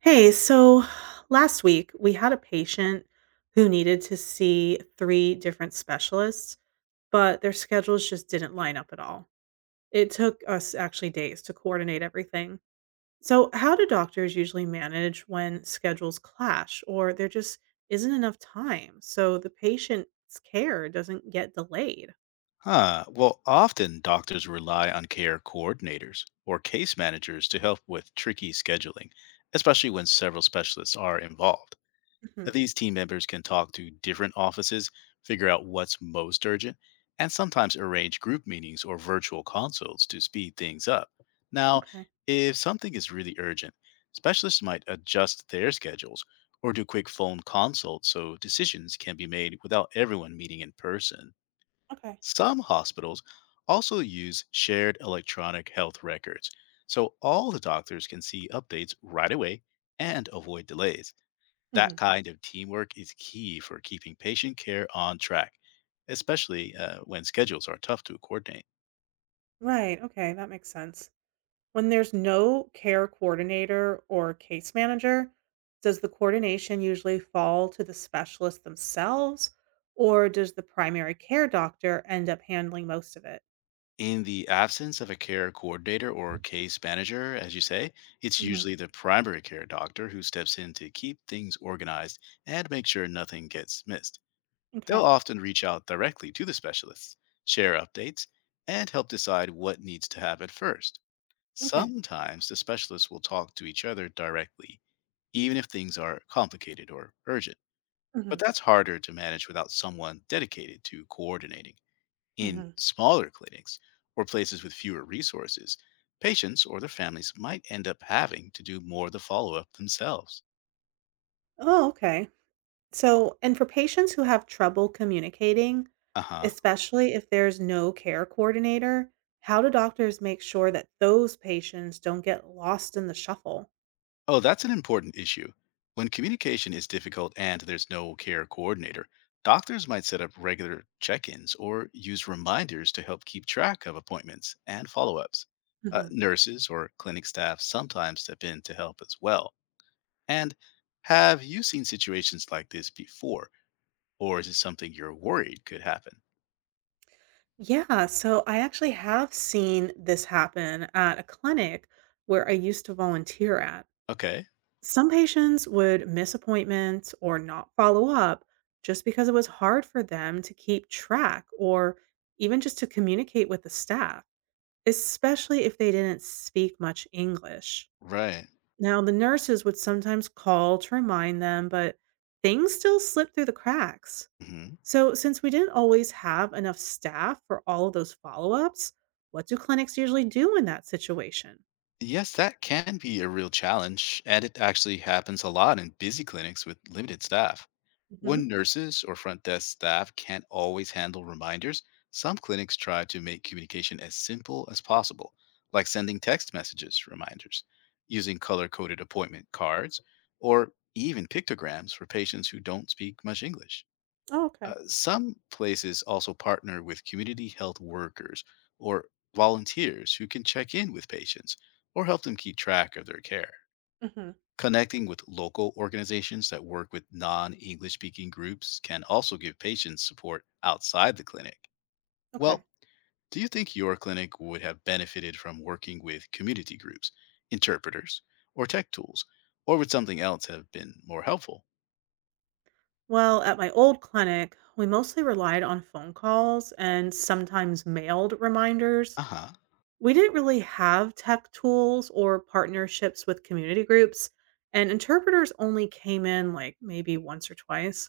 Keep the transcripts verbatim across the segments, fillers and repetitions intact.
Hey, so last week we had a patient who needed to see three different specialists, but their schedules just didn't line up at all. It took us actually days to coordinate everything. So, how do doctors usually manage when schedules clash or there just isn't enough time so the patient's care doesn't get delayed? Huh. Well, often doctors rely on care coordinators or case managers to help with tricky scheduling, especially when several specialists are involved. Now, Hmm. these team members can talk to different offices, figure out what's most urgent, and sometimes arrange group meetings or virtual consults to speed things up. Now, Okay. if something is really urgent, specialists might adjust their schedules or do quick phone consults so decisions can be made without everyone meeting in person. Okay. Some hospitals also use shared electronic health records, so all the doctors can see updates right away and avoid delays. Hmm. That kind of teamwork is key for keeping patient care on track, especially uh, when schedules are tough to coordinate. Right. Okay. That makes sense. When there's no care coordinator or case manager, does the coordination usually fall to the specialist themselves, or does the primary care doctor end up handling most of it? In the absence of a care coordinator or case manager, as you say, it's Hmm. usually the primary care doctor who steps in to keep things organized and make sure nothing gets missed. They'll Okay. often reach out directly to the specialists, share updates, and help decide what needs to happen first. Okay. Sometimes the specialists will talk to each other directly, even if things are complicated or urgent. Hmm. But that's harder to manage without someone dedicated to coordinating. In Hmm. smaller clinics or places with fewer resources, patients or their families might end up having to do more of the follow up themselves. Oh, okay. So, and for patients who have trouble communicating, Uh huh. especially if there's no care coordinator, how do doctors make sure that those patients don't get lost in the shuffle? Oh, that's an important issue. When communication is difficult and there's no care coordinator, doctors might set up regular check ins or use reminders to help keep track of appointments and follow ups. Uh, nurses or clinic staff sometimes step in to help as well. And have you seen situations like this before, or is it something you're worried could happen? Yeah, so I actually have seen this happen at a clinic where I used to volunteer at. Okay, Some patients would miss appointments or not follow up just because it was hard for them to keep track or even just to communicate with the staff, especially if they didn't speak much English. right. Now, the nurses would sometimes call to remind them, but things still slip through the cracks. Hmm. So, since we didn't always have enough staff for all of those follow ups, what do clinics usually do in that situation? Yes, that can be a real challenge, and it actually happens a lot in busy clinics with limited staff. Hmm. When nurses or front desk staff can't always handle reminders, some clinics try to make communication as simple as possible, like sending text messages reminders, using color coded appointment cards, or even pictograms for patients who don't speak much English. Oh, okay. Uh, some places also partner with community health workers or volunteers who can check in with patients or help them keep track of their care. Hmm. Connecting with local organizations that work with non English speaking groups can also give patients support outside the clinic. Okay. Well, do you think your clinic would have benefited from working with community groups, interpreters, or tech tools? Or would something else have been more helpful? Well, at my old clinic, we mostly relied on phone calls and sometimes mailed reminders. Uh huh. We didn't really have tech tools or partnerships with community groups, and interpreters only came in like maybe once or twice.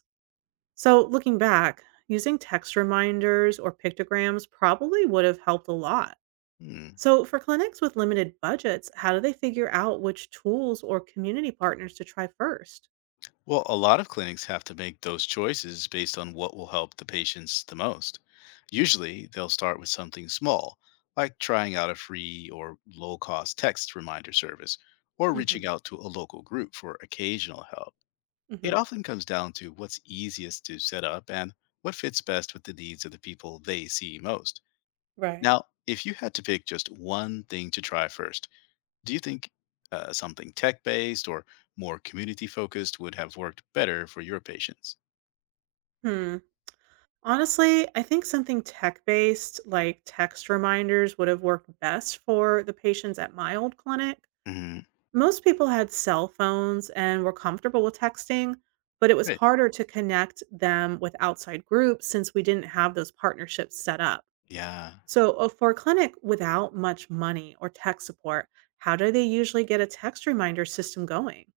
So, looking back, using text reminders or pictograms probably would have helped a lot. So, for clinics with limited budgets, how do they figure out which tools or community partners to try first? Well, a lot of clinics have to make those choices based on what will help the patients the most. Usually, they'll start with something small, like trying out a free or low cost text reminder service, or Hmm. reaching out to a local group for occasional help. It Hmm. often comes down to what's easiest to set up and what fits best with the needs of the people they see most. Right. Now, if you had to pick just one thing to try first, do you think uh, something tech based or more community focused would have worked better for your patients? Hmm. Honestly, I think something tech based like text reminders would have worked best for the patients at my old clinic. Hmm. Most people had cell phones and were comfortable with texting, but it was Right. harder to connect them with outside groups since we didn't have those partnerships set up. Yeah. So, uh, for a clinic without much money or tech support, how do they usually get a text reminder system going?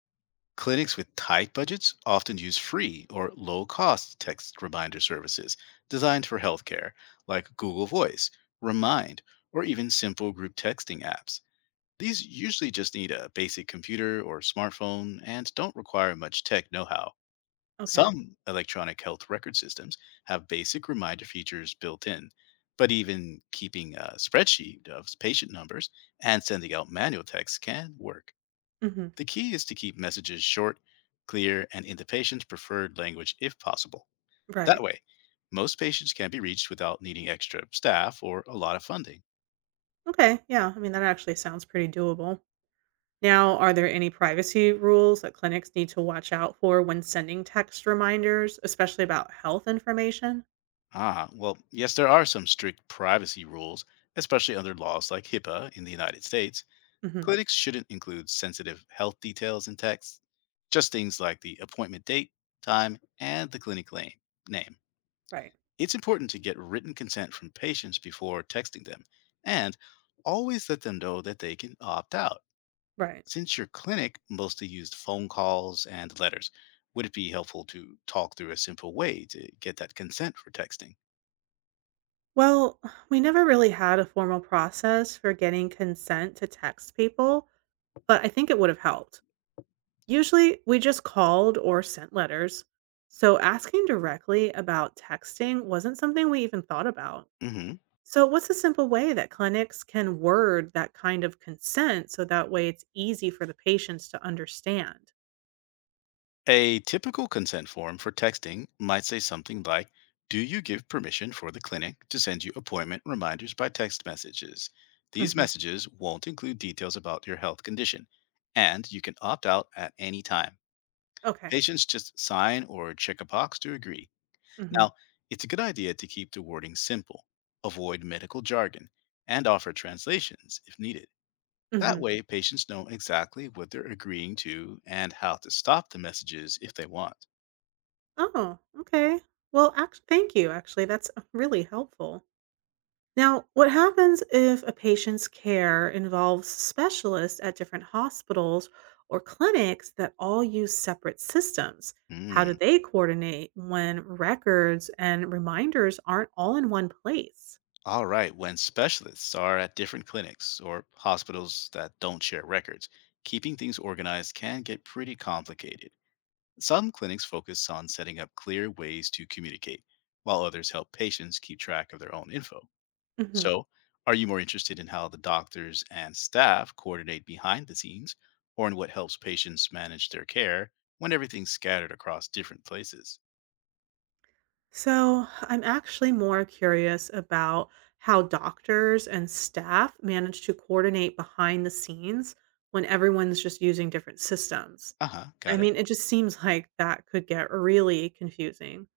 Clinics with tight budgets often use free or low cost text reminder services designed for healthcare, like Google Voice, Remind, or even simple group texting apps. These usually just need a basic computer or smartphone and don't require much tech know how. Okay. Some electronic health record systems have basic reminder features built in, but even keeping a spreadsheet of patient numbers and sending out manual texts can work. Hmm. The key is to keep messages short, clear, and in the patient's preferred language if possible. Right. That way, most patients can be reached without needing extra staff or a lot of funding. Okay. Yeah. I mean, that actually sounds pretty doable. Now, are there any privacy rules that clinics need to watch out for when sending text reminders, especially about health information? Ah, well, yes, there are some strict privacy rules, especially under laws like HIPAA in the United States. Hmm. Clinics shouldn't include sensitive health details in texts, just things like the appointment date, time, and the clinic la- name. Right. It's important to get written consent from patients before texting them, and always let them know that they can opt out. Right. Since your clinic mostly used phone calls and letters, would it be helpful to talk through a simple way to get that consent for texting? Well, we never really had a formal process for getting consent to text people, but I think it would have helped. Usually, we just called or sent letters, so asking directly about texting wasn't something we even thought about. Hmm. So, what's a simple way that clinics can word that kind of consent so that way it's easy for the patients to understand? A typical consent form for texting might say something like, "Do you give permission for the clinic to send you appointment reminders by text messages? These Hmm. messages won't include details about your health condition, and you can opt out at any time." Okay. Patients just sign or check a box to agree. Hmm. Now, it's a good idea to keep the wording simple, avoid medical jargon, and offer translations if needed. That Hmm. way, patients know exactly what they're agreeing to and how to stop the messages if they want. Oh, okay. Well, act- thank you. Actually, that's uh, really helpful. Now, what happens if a patient's care involves specialists at different hospitals or clinics that all use separate systems? How do Mm. they coordinate when records and reminders aren't all in one place? All right. When specialists are at different clinics or hospitals that don't share records, keeping things organized can get pretty complicated. Some clinics focus on setting up clear ways to communicate, while others help patients keep track of their own info. Hmm. So, are you more interested in how the doctors and staff coordinate behind the scenes or in what helps patients manage their care when everything's scattered across different places? So, I'm actually more curious about how doctors and staff manage to coordinate behind the scenes when everyone's just using different systems. Uh huh, I got it. mean, it just seems like that could get really confusing.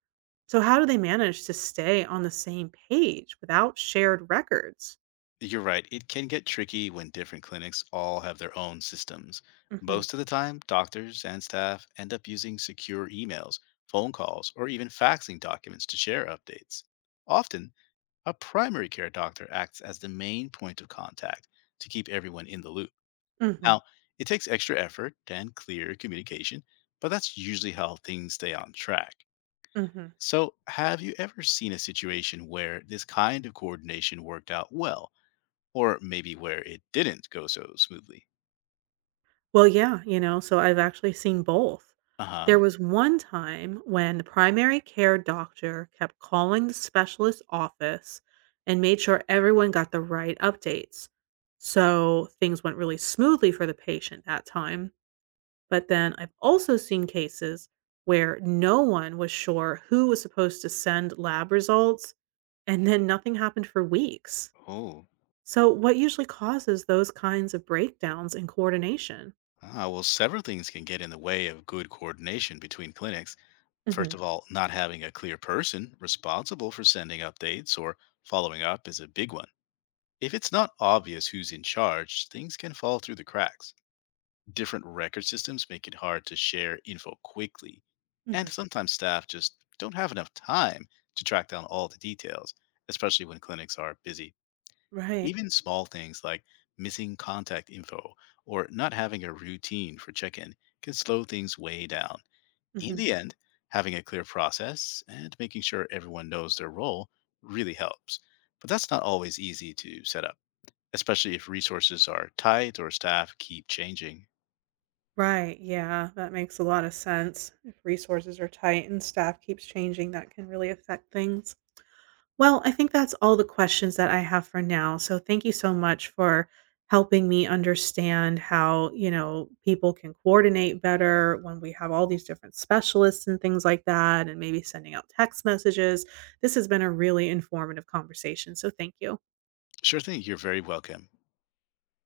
So how do they manage to stay on the same page without shared records? You're right, it can get tricky when different clinics all have their own systems. Mhm. Most of the time, doctors and staff end up using secure emails, phone calls, or even faxing documents to share updates. Often, a primary care doctor acts as the main point of contact to keep everyone in the loop. Mhm. Now, it takes extra effort and clear communication, but that's usually how things stay on track. Mhm. So, have you ever seen a situation where this kind of coordination worked out well, or maybe where it didn't go so smoothly? Well, yeah, you know, so I've actually seen both. Uh huh. There was one time when the primary care doctor kept calling the specialist office and made sure everyone got the right updates. So things went really smoothly for the patient that time. But then I've also seen cases where no one was sure who was supposed to send lab results, and then nothing happened for weeks. Oh, So, what usually causes those kinds of breakdowns in coordination? ah, well, several things can get in the way of good coordination between clinics. Hmm. First of all, not having a clear person responsible for sending updates or following up is a big one. If it's not obvious who's in charge, things can fall through the cracks. Different record systems make it hard to share info quickly, and Hmm. sometimes staff just don't have enough time to track down all the details, especially when clinics are busy. Right. Even small things like missing contact info or not having a routine for check in can slow things way down. In Hmm. the end, having a clear process and making sure everyone knows their role really helps. But that's not always easy to set up, especially if resources are tight or staff keep changing. Right. Yeah, that makes a lot of sense. If resources are tight and staff keeps changing, that can really affect things. Well, I think that's all the questions that I have for now. So thank you so much for helping me understand how, you know, people can coordinate better when we have all these different specialists and things like that, and maybe sending out text messages. This has been a really informative conversation. So thank you. Sure thing. You're very welcome.